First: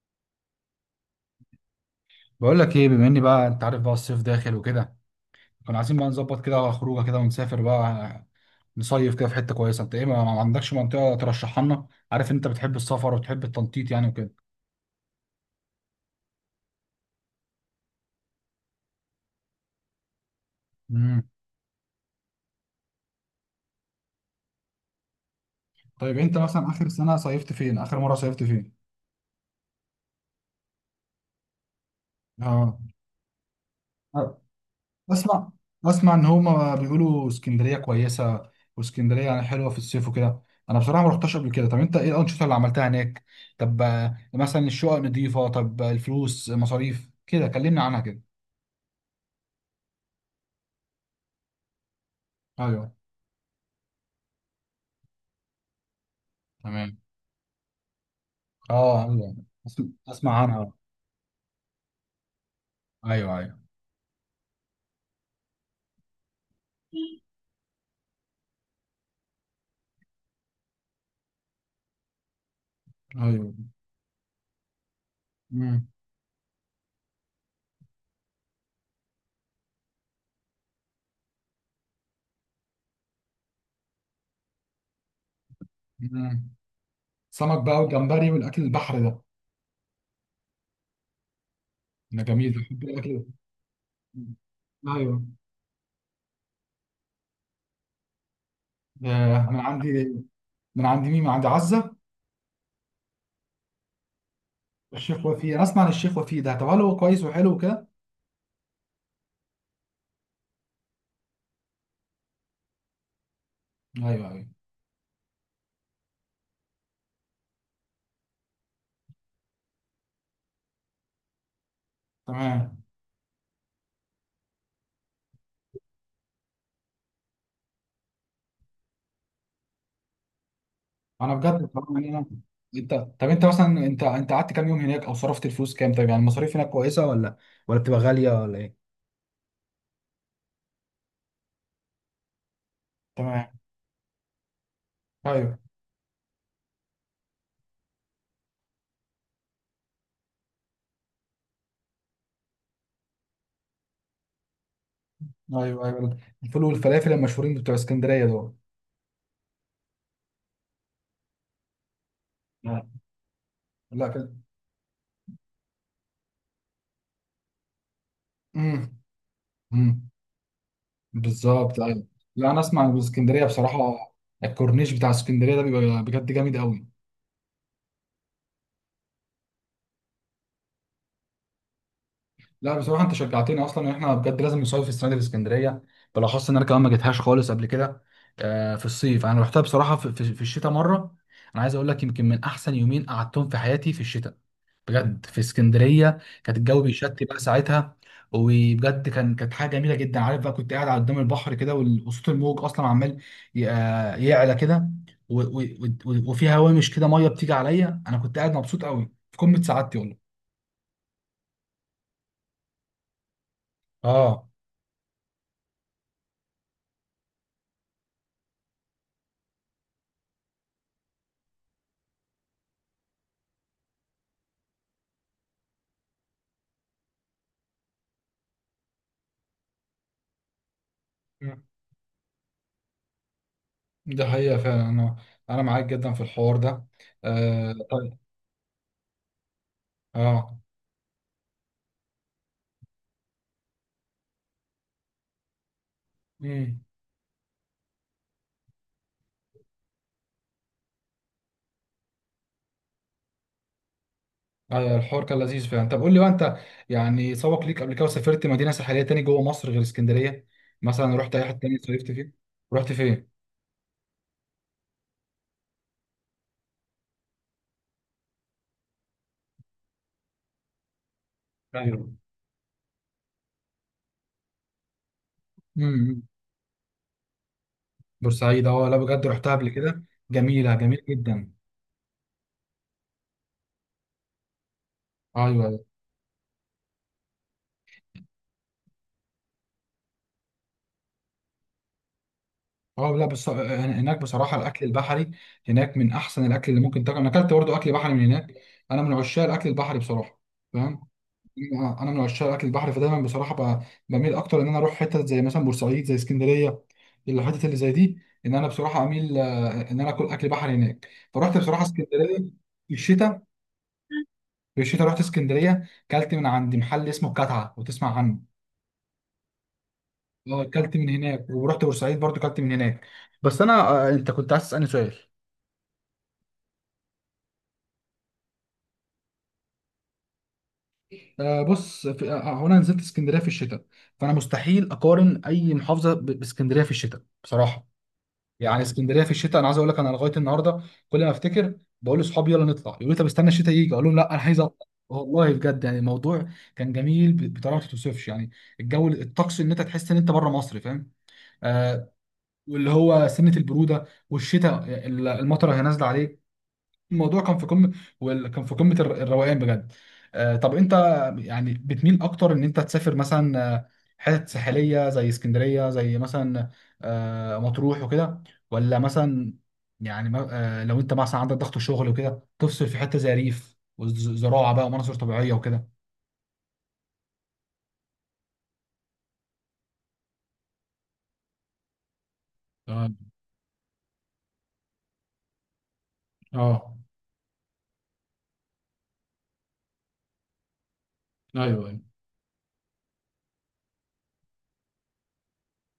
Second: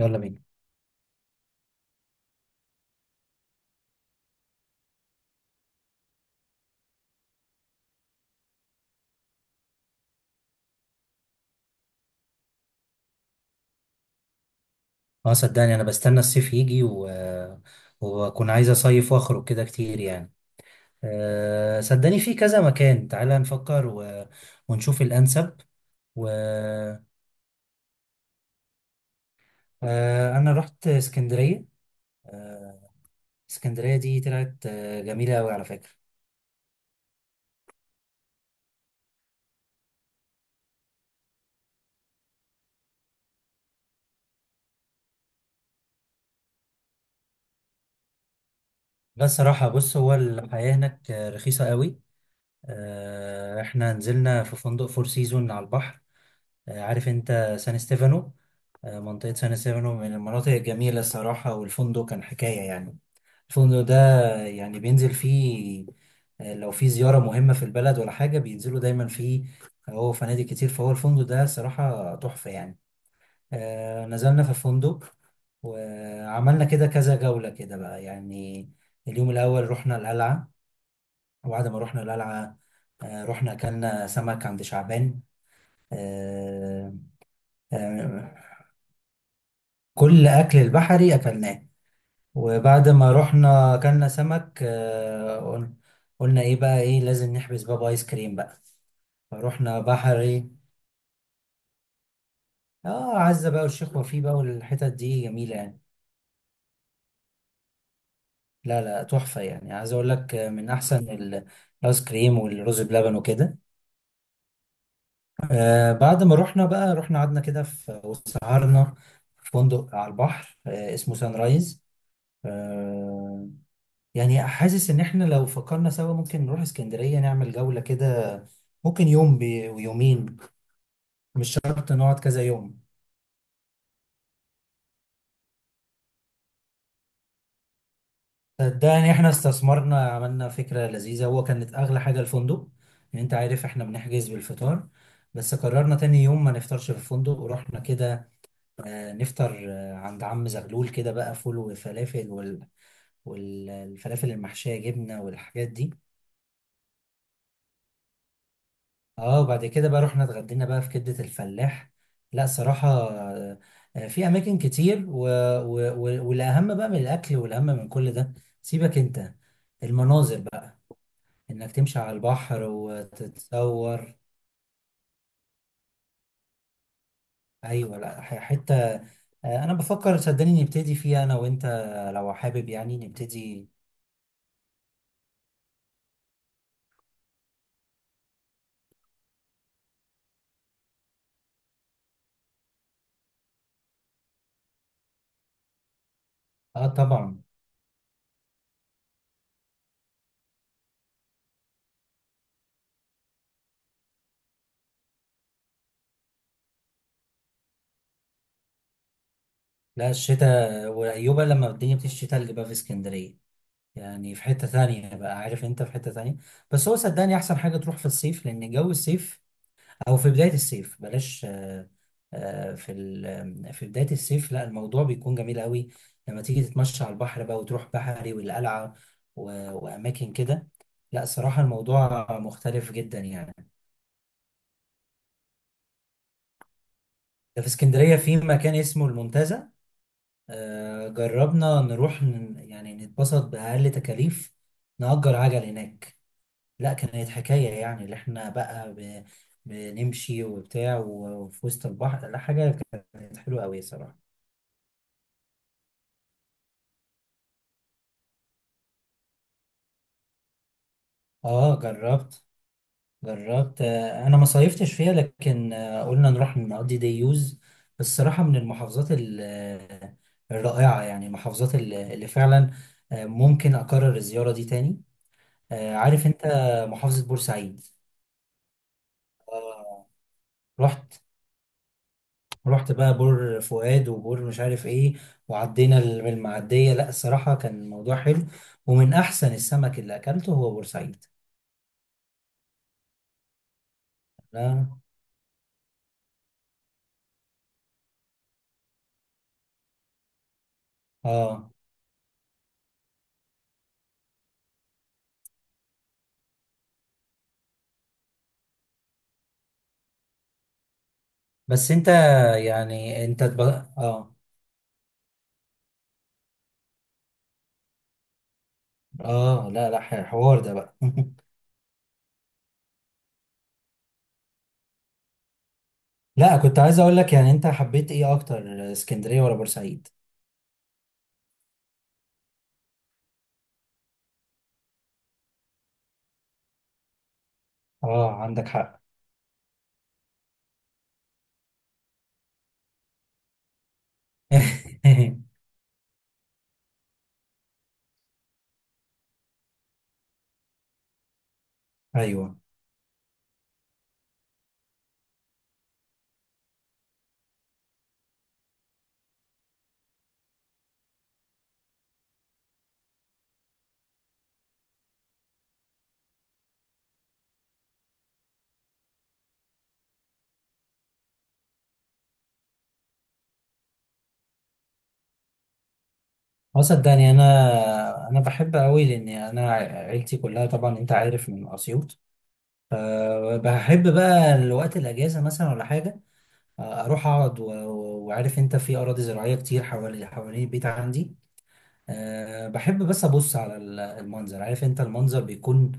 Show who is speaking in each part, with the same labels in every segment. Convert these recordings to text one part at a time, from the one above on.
Speaker 1: يلا بينا.
Speaker 2: بقول لك ايه، بما اني بقى، انت عارف بقى الصيف داخل وكده. كنا عايزين بقى نظبط كده خروجه كده ونسافر بقى. نصيف كده في حته كويسه. انت ايه، ما عندكش منطقه ترشحها لنا؟ عارف انت بتحب السفر وبتحب التنطيط يعني وكده.
Speaker 1: اه صدقني انا بستنى الصيف يجي واكون عايز اصيف واخرج كده كتير يعني.
Speaker 2: امم.
Speaker 1: صدقني في كذا مكان، تعالى نفكر ونشوف الانسب.
Speaker 2: طيب،
Speaker 1: و...
Speaker 2: انت مثلا اخر سنه صيفت فين؟ اخر مره صيفت فين؟
Speaker 1: أه انا رحت اسكندرية.
Speaker 2: اه.
Speaker 1: أه، اسكندرية دي طلعت جميلة
Speaker 2: اسمع
Speaker 1: قوي على فكرة.
Speaker 2: اسمع ان هما بيقولوا اسكندريه كويسه. واسكندريه يعني حلوه في الصيف وكده. انا بصراحه ما رحتش قبل كده. طب انت ايه الانشطه اللي عملتها هناك؟ طب مثلا الشقق نظيفه؟ طب الفلوس مصاريف كده كلمني عنها كده.
Speaker 1: بس صراحة بص، هو الحياة هناك رخيصة قوي.
Speaker 2: ايوه.
Speaker 1: أه احنا نزلنا في فندق فور سيزون على البحر.
Speaker 2: تمام.
Speaker 1: عارف انت سان ستيفانو؟
Speaker 2: اه،
Speaker 1: منطقة
Speaker 2: ايوه.
Speaker 1: سان ستيفانو من
Speaker 2: اسمع
Speaker 1: المناطق
Speaker 2: عنها.
Speaker 1: الجميلة الصراحة، والفندق كان حكاية يعني.
Speaker 2: ايوه، ايوه.
Speaker 1: الفندق ده يعني بينزل فيه، لو في زيارة مهمة في البلد ولا حاجة بينزلوا دايما فيه. هو فنادق كتير، فهو الفندق ده صراحة تحفة يعني.
Speaker 2: ايوه.
Speaker 1: نزلنا في الفندق
Speaker 2: مم.
Speaker 1: وعملنا كده كذا جولة كده بقى يعني. اليوم الأول رحنا القلعة، وبعد ما رحنا القلعة رحنا أكلنا سمك عند شعبان.
Speaker 2: مم.
Speaker 1: آه،
Speaker 2: سمك بقى والجمبري
Speaker 1: آه،
Speaker 2: والاكل البحر ده.
Speaker 1: كل أكل البحري أكلناه.
Speaker 2: ده جميل، ده بحب
Speaker 1: وبعد ما
Speaker 2: الاكل ده.
Speaker 1: رحنا أكلنا
Speaker 2: مم.
Speaker 1: سمك
Speaker 2: ايوه.
Speaker 1: قلنا إيه بقى، إيه؟ لازم نحبس بابا آيس كريم بقى،
Speaker 2: ده. من
Speaker 1: فروحنا
Speaker 2: عندي.
Speaker 1: بحري.
Speaker 2: من عندي مين؟ من عندي عزه.
Speaker 1: آه، عزة بقى والشيخ وفيه بقى، والحتت دي
Speaker 2: الشيخ وفيه،
Speaker 1: جميلة
Speaker 2: انا
Speaker 1: يعني.
Speaker 2: اسمع عن الشيخ وفيه ده. طب هل هو كويس وحلو وكده؟
Speaker 1: لا لا، تحفة يعني. عايز أقول لك الآيس كريم والرز بلبن وكده.
Speaker 2: ايوه، ايوه.
Speaker 1: آه، بعد ما رحنا بقى رحنا قعدنا كده في وسهرنا في فندق على البحر آه اسمه سان رايز.
Speaker 2: تمام.
Speaker 1: آه، يعني حاسس ان احنا لو فكرنا سوا ممكن نروح اسكندرية نعمل جولة كده. ممكن ويومين،
Speaker 2: انا
Speaker 1: مش
Speaker 2: بجد طبعا
Speaker 1: شرط
Speaker 2: يعني
Speaker 1: نقعد
Speaker 2: انا.
Speaker 1: كذا يوم.
Speaker 2: طب انت مثلا انت قعدت كام يوم هناك، او صرفت الفلوس كام؟ طيب يعني المصاريف هناك كويسه ولا، ولا بتبقى غاليه، ولا ايه؟
Speaker 1: صدقني احنا استثمرنا، عملنا فكرة لذيذة. هو كانت اغلى حاجة الفندق، يعني انت
Speaker 2: تمام.
Speaker 1: عارف احنا بنحجز بالفطار. بس
Speaker 2: ايوه.
Speaker 1: قررنا تاني يوم ما نفطرش في الفندق، ورحنا كده نفطر عند عم زغلول كده بقى، فول وفلافل والفلافل المحشية جبنة والحاجات
Speaker 2: ايوه،
Speaker 1: دي.
Speaker 2: ايوه. الفول والفلافل المشهورين بتوع اسكندريه دول.
Speaker 1: اه بعد كده بقى رحنا اتغدينا بقى في كبدة الفلاح. لا
Speaker 2: لا.
Speaker 1: صراحة،
Speaker 2: لا
Speaker 1: في
Speaker 2: كده.
Speaker 1: اماكن كتير والاهم بقى من الاكل، والاهم من كل ده، سيبك
Speaker 2: امم.
Speaker 1: انت،
Speaker 2: امم.
Speaker 1: المناظر بقى، انك
Speaker 2: بالظبط،
Speaker 1: تمشي
Speaker 2: ايوه.
Speaker 1: على
Speaker 2: لا، انا
Speaker 1: البحر
Speaker 2: اسمع عن اسكندريه بصراحه.
Speaker 1: وتتصور.
Speaker 2: الكورنيش بتاع اسكندريه ده بيبقى بجد جامد قوي.
Speaker 1: ايوه، لا حتة انا بفكر صدقني نبتدي فيها انا وانت، لو حابب
Speaker 2: لا
Speaker 1: يعني
Speaker 2: بصراحه انت شجعتني،
Speaker 1: نبتدي.
Speaker 2: اصلا ان احنا بجد لازم نصيف في السنه دي في اسكندريه. بالاخص ان انا كمان ما جيتهاش خالص قبل كده. في الصيف انا رحتها بصراحه في الشتاء مره. انا عايز اقول لك، يمكن من احسن يومين قعدتهم في حياتي في الشتاء. بجد في اسكندريه كانت الجو
Speaker 1: اه
Speaker 2: بيشتي بقى
Speaker 1: طبعا.
Speaker 2: ساعتها. وبجد كانت حاجه جميله جدا. عارف بقى كنت قاعد على قدام البحر كده، وصوت الموج اصلا عمال يعلى كده. و- و- وفي هوامش كده ميه بتيجي عليا. انا كنت قاعد مبسوط قوي في قمه سعادتي
Speaker 1: لا
Speaker 2: والله.
Speaker 1: الشتاء وايوبا لما الدنيا بتشتي تلج بقى في اسكندرية، يعني في
Speaker 2: اه.
Speaker 1: حتة تانية بقى، عارف انت، في حتة تانية. بس هو صدقني احسن حاجة تروح في الصيف، لان جو الصيف او في بداية الصيف بلاش في بداية الصيف لا، الموضوع بيكون جميل قوي لما تيجي تتمشى على البحر بقى وتروح بحري والقلعة و- واماكن كده. لا
Speaker 2: مم.
Speaker 1: صراحة الموضوع مختلف جدا يعني.
Speaker 2: ده حقيقة فعلا انا. انا معاك جدا في الحوار ده.
Speaker 1: ده في اسكندرية
Speaker 2: طيب.
Speaker 1: في مكان اسمه المنتزه،
Speaker 2: اه.
Speaker 1: جربنا نروح يعني نتبسط بأقل تكاليف، نأجر عجل هناك.
Speaker 2: مم.
Speaker 1: لا كانت حكاية يعني. اللي احنا بقى بنمشي وبتاع وفي وسط البحر، لا حاجة، كانت حلوة أوي صراحة.
Speaker 2: ايوه، الحوار كان لذيذ فعلا. طب قول لي بقى انت، يعني سبق ليك قبل كده وسافرت مدينه ساحليه تاني جوه مصر غير اسكندريه؟ مثلا رحت اي حته تاني
Speaker 1: اه
Speaker 2: صيفت فيه؟
Speaker 1: جربت،
Speaker 2: رحت فين؟
Speaker 1: جربت انا ما صيفتش فيها، لكن قلنا نروح نقضي ديوز. الصراحة من المحافظات الرائعة يعني، المحافظات ال-
Speaker 2: ايوه.
Speaker 1: اللي فعلا ممكن أكرر الزيارة دي تاني.
Speaker 2: امم.
Speaker 1: عارف انت، محافظة بورسعيد.
Speaker 2: بورسعيد، اه، لا بجد رحتها قبل كده.
Speaker 1: آه،
Speaker 2: جميله جميله
Speaker 1: رحت،
Speaker 2: جدا.
Speaker 1: ورحت بقى بور فؤاد وبور مش عارف ايه،
Speaker 2: ايوه، ايوه.
Speaker 1: وعدينا بالمعدية. لا الصراحة كان الموضوع حلو، ومن احسن السمك اللي اكلته هو بورسعيد.
Speaker 2: اه، لا بس هناك بصراحه الاكل
Speaker 1: لا.
Speaker 2: البحري هناك من احسن الاكل اللي ممكن تاكل. انا اكلت برضه اكل بحري من هناك. انا من عشاق الاكل البحري بصراحه. فاهم؟
Speaker 1: اه.
Speaker 2: انا من عشاق اكل البحر فدايما بصراحه بميل اكتر ان انا اروح حتت زي مثلا بورسعيد، زي اسكندريه، الحتت اللي زي دي. ان انا بصراحه اميل ان انا اكل اكل بحر هناك. فرحت بصراحه
Speaker 1: بس انت
Speaker 2: اسكندريه في
Speaker 1: يعني
Speaker 2: الشتاء.
Speaker 1: انت تب... اه
Speaker 2: في الشتاء رحت اسكندريه، كلت من عند محل اسمه الكتعه، وتسمع عنه.
Speaker 1: اه لا لا، حوار
Speaker 2: اه،
Speaker 1: ده
Speaker 2: كلت
Speaker 1: بقى.
Speaker 2: من هناك ورحت بورسعيد برضو كلت من هناك. بس انا، انت كنت عايز تسالني سؤال؟
Speaker 1: لا كنت عايز اقول لك، يعني انت حبيت ايه اكتر، اسكندرية ولا بورسعيد؟
Speaker 2: بص في... آه، آه، هو انا نزلت اسكندريه في الشتاء. فانا مستحيل اقارن اي محافظه باسكندريه في الشتاء بصراحه.
Speaker 1: اه عندك
Speaker 2: يعني
Speaker 1: حق.
Speaker 2: اسكندريه في الشتاء، انا عايز اقول لك، انا لغايه النهارده كل ما افتكر بقول لاصحابي يلا نطلع، يقولوا لي طب استنى الشتاء يجي، اقول لهم لا انا عايز اطلع والله. بجد يعني الموضوع كان جميل بطريقه ما تتوصفش يعني. الجو، الطقس، ان انت تحس ان انت بره مصر، فاهم؟ آه.
Speaker 1: ايوه.
Speaker 2: واللي هو سنه البروده والشتاء المطره هي نازله عليك. الموضوع كان في قمه. كان في قمه الروقان بجد. طب انت، يعني بتميل اكتر ان انت تسافر مثلا حتت ساحليه زي اسكندريه، زي مثلا مطروح وكده؟ ولا مثلا، يعني لو انت مثلا عندك ضغط شغل وكده تفصل في حته زي ريف وزراعه بقى ومناظر طبيعيه وكده؟
Speaker 1: اه صدقني، انا بحب قوي، لان انا عيلتي كلها طبعا انت عارف من اسيوط.
Speaker 2: اه.
Speaker 1: بحب بقى الوقت الاجازه مثلا ولا حاجه
Speaker 2: اه.
Speaker 1: اروح اقعد وعارف انت، في اراضي زراعيه كتير حوالي حوالين البيت عندي.
Speaker 2: ايوه، ايوه.
Speaker 1: أه بحب بس ابص على المنظر، عارف انت المنظر بيكون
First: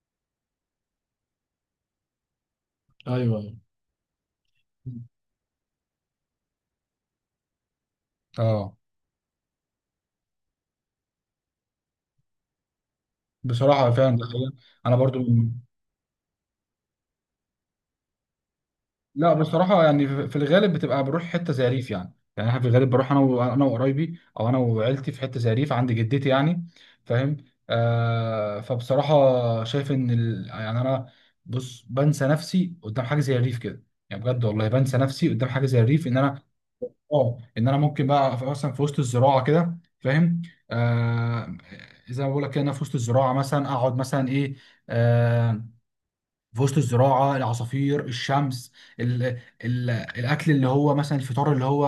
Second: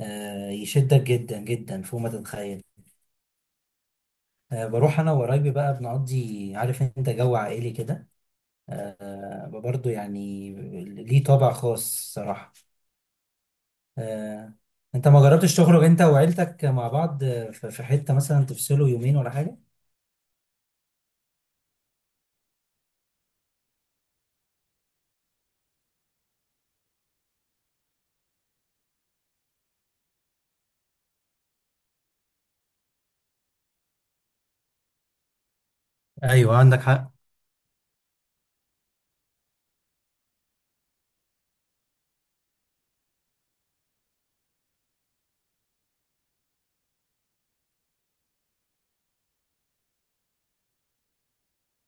Speaker 1: أه يشدك جدا جدا فوق ما تتخيل.
Speaker 2: ايوه، ايوه.
Speaker 1: أه بروح انا وقرايبي بقى بنقضي، عارف انت، جو عائلي كده.
Speaker 2: اه.
Speaker 1: أه برضه يعني ليه طابع خاص صراحه.
Speaker 2: بصراحه فعلا ده حقيقة.
Speaker 1: أه،
Speaker 2: انا
Speaker 1: انت
Speaker 2: برضو.
Speaker 1: ما جربتش تخرج انت وعيلتك مع بعض في حته مثلا تفصلوا يومين ولا
Speaker 2: لا
Speaker 1: حاجه؟
Speaker 2: بصراحة، يعني في الغالب بتبقى بروح حتة زي ريف، يعني أنا في الغالب بروح أنا وقرايبي أو أنا وعيلتي في حتة زي ريف عند جدتي يعني. فاهم؟ فبصراحة شايف إن يعني أنا، بص، بنسى نفسي قدام حاجة زي الريف كده. يعني بجد والله بنسى نفسي قدام حاجة زي الريف إن أنا،
Speaker 1: ايوه عندك حق.
Speaker 2: إن أنا ممكن بقى مثلا في وسط الزراعة كده، فاهم؟ آه. زي ما بقول لك كده، إن أنا في وسط الزراعة مثلا أقعد مثلا إيه، آه، في وسط الزراعه، العصافير، الشمس، ال الاكل اللي هو مثلا الفطار اللي هو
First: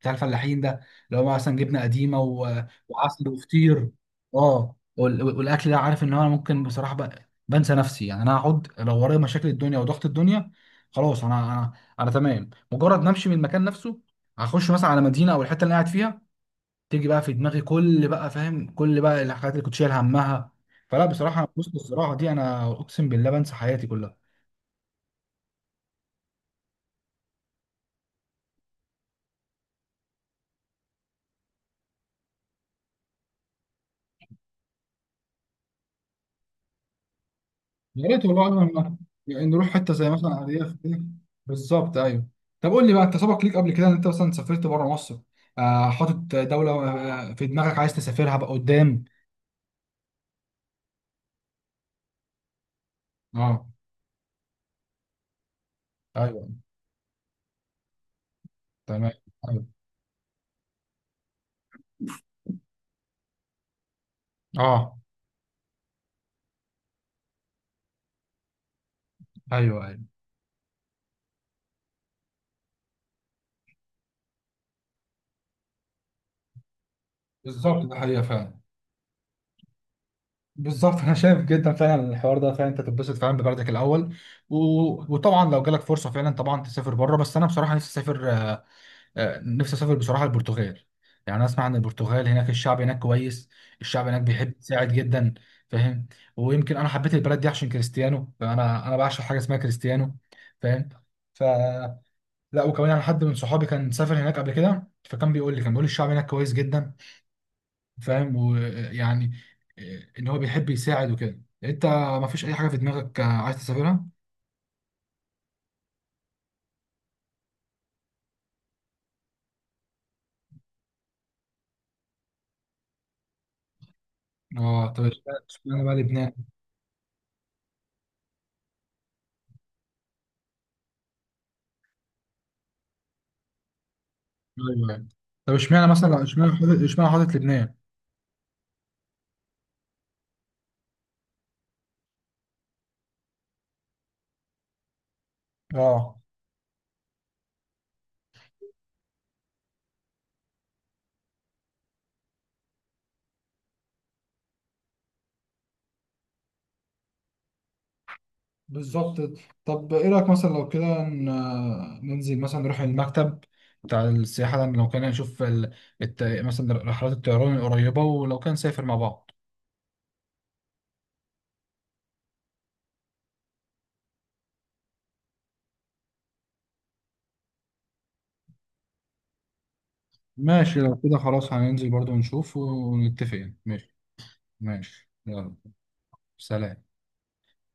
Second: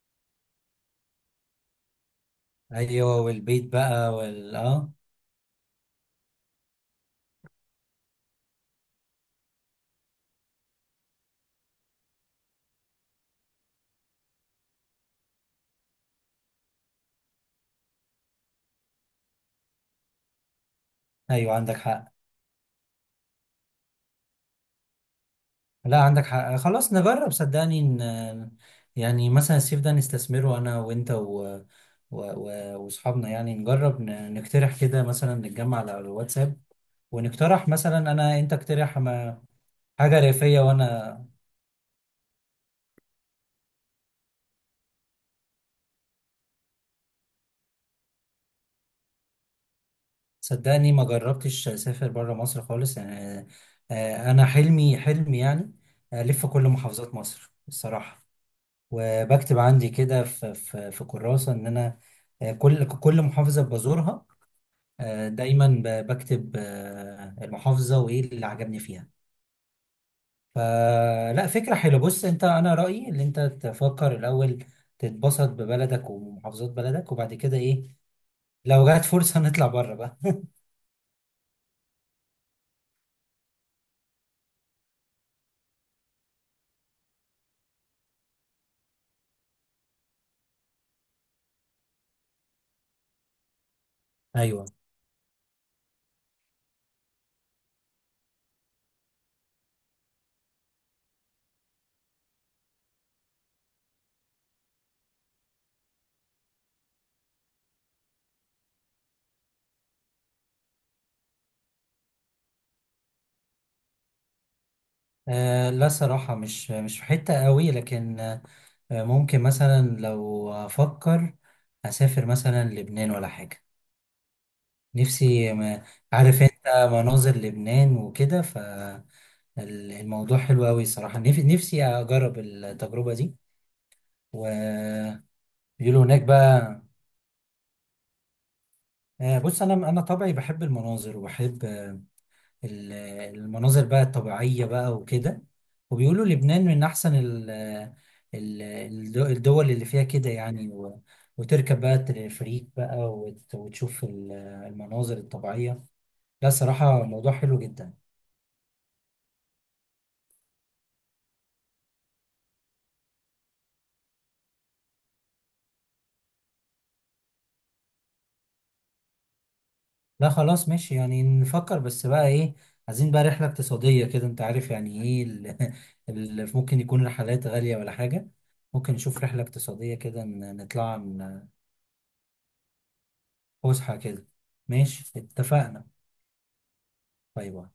Speaker 2: بتاع الفلاحين ده، اللي هو مثلا جبنه قديمه
Speaker 1: ايوه،
Speaker 2: وعسل
Speaker 1: والبيت
Speaker 2: وفطير.
Speaker 1: بقى وال
Speaker 2: اه،
Speaker 1: اه.
Speaker 2: والاكل ده، عارف ان هو انا ممكن بصراحه بقى بنسى نفسي، يعني انا هقعد لو ورايا مشاكل الدنيا وضغط الدنيا. خلاص، انا انا تمام. مجرد ما امشي من المكان نفسه، هخش مثلا على مدينه او الحته اللي أنا قاعد فيها، تيجي بقى في دماغي كل بقى، فاهم، كل بقى الحاجات اللي كنت شايل همها. فلا بصراحه،
Speaker 1: ايوه عندك
Speaker 2: وسط
Speaker 1: حق.
Speaker 2: الزراعه دي انا اقسم بالله بنسى حياتي كلها.
Speaker 1: لا عندك حق، خلاص نجرب صدقني، ان يعني مثلا الصيف ده نستثمره انا وانت واصحابنا. يعني نجرب نقترح كده مثلا، نتجمع على الواتساب ونقترح، مثلا
Speaker 2: يا ريت
Speaker 1: انا
Speaker 2: والله.
Speaker 1: انت
Speaker 2: لما
Speaker 1: اقترح ما...
Speaker 2: يعني نروح حته زي
Speaker 1: حاجه
Speaker 2: مثلا
Speaker 1: ريفيه،
Speaker 2: ارياف كده.
Speaker 1: وانا
Speaker 2: بالظبط، ايوه. طب قول لي بقى انت، سبق ليك قبل كده ان انت مثلا سافرت بره مصر؟ حاطط دوله في دماغك عايز تسافرها بقى قدام؟
Speaker 1: صدقني ما جربتش اسافر بره مصر خالص يعني
Speaker 2: اه.
Speaker 1: انا حلمي يعني الف
Speaker 2: ايوه.
Speaker 1: كل محافظات مصر الصراحه،
Speaker 2: تمام.
Speaker 1: وبكتب
Speaker 2: ايوه.
Speaker 1: عندي كده في كراسة إن أنا كل محافظة بزورها،
Speaker 2: اه.
Speaker 1: دايما بكتب المحافظة وإيه اللي عجبني فيها.
Speaker 2: ايوه، ايوه.
Speaker 1: فلا، فكرة حلوة. بص أنت، أنا رأيي إن أنت تفكر الأول تتبسط ببلدك ومحافظات بلدك، وبعد كده إيه،
Speaker 2: بالظبط، ده حقيقه فعلا.
Speaker 1: لو جات فرصة نطلع بره بقى.
Speaker 2: بالظبط. انا شايف جدا فعلا الحوار ده، فعلا انت تتبسط فعلا ببلدك الاول و... وطبعا لو جالك فرصه فعلا طبعا تسافر بره. بس انا بصراحه نفسي اسافر، نفسي اسافر بصراحه البرتغال. يعني أنا اسمع عن البرتغال، هناك الشعب هناك كويس، الشعب هناك بيحب
Speaker 1: أيوه.
Speaker 2: يساعد جدا. فاهم؟ ويمكن انا حبيت البلد دي عشان كريستيانو، فانا بعشق حاجه اسمها كريستيانو. فاهم؟ ف لا، وكمان يعني حد من صحابي كان سافر هناك قبل كده، فكان بيقول لي الشعب هناك كويس جدا. فاهم؟ ويعني ان هو بيحب يساعد وكده. انت ما فيش اي حاجه في دماغك عايز تسافرها؟
Speaker 1: آه لا صراحة مش، مش في حتة قوي، لكن ممكن مثلا لو أفكر أسافر مثلا لبنان ولا حاجة.
Speaker 2: اه، طب
Speaker 1: نفسي، ما
Speaker 2: اشمعنى بقى لبنان؟
Speaker 1: عارف انت مناظر لبنان وكده، فالموضوع حلو قوي صراحة. نفسي اجرب التجربة دي.
Speaker 2: ايوه، أيوة.
Speaker 1: وبيقولوا
Speaker 2: طب اشمعنى مثلا،
Speaker 1: هناك
Speaker 2: اشمعنى حاطط
Speaker 1: بقى
Speaker 2: اشمعنى حاطط لبنان؟
Speaker 1: بص، انا طبعي بحب المناظر وبحب ال- المناظر بقى الطبيعية بقى وكده.
Speaker 2: اه.
Speaker 1: وبيقولوا لبنان من احسن الدول اللي فيها كده يعني، وتركب بقى التلفريك بقى وتشوف المناظر الطبيعية. لا صراحة موضوع حلو جدا.
Speaker 2: بالظبط. طب ايه رأيك مثلا لو كده ننزل مثلا نروح المكتب بتاع السياحة ده، لو كان نشوف مثلا رحلات الطيران القريبة، ولو كان نسافر مع بعض؟
Speaker 1: لا خلاص ماشي، يعني نفكر بس بقى ايه، عايزين بقى رحلة اقتصادية كده، انت عارف يعني ايه، اللي ممكن يكون رحلات غالية ولا حاجة. ممكن نشوف رحلة اقتصادية كده،
Speaker 2: ماشي لو
Speaker 1: نطلع
Speaker 2: كده خلاص هننزل برضو نشوف ونتفق يعني. ماشي.
Speaker 1: فسحة كده.
Speaker 2: ماشي،
Speaker 1: ماشي،
Speaker 2: يلا.
Speaker 1: اتفقنا.
Speaker 2: سلام.
Speaker 1: باي باي.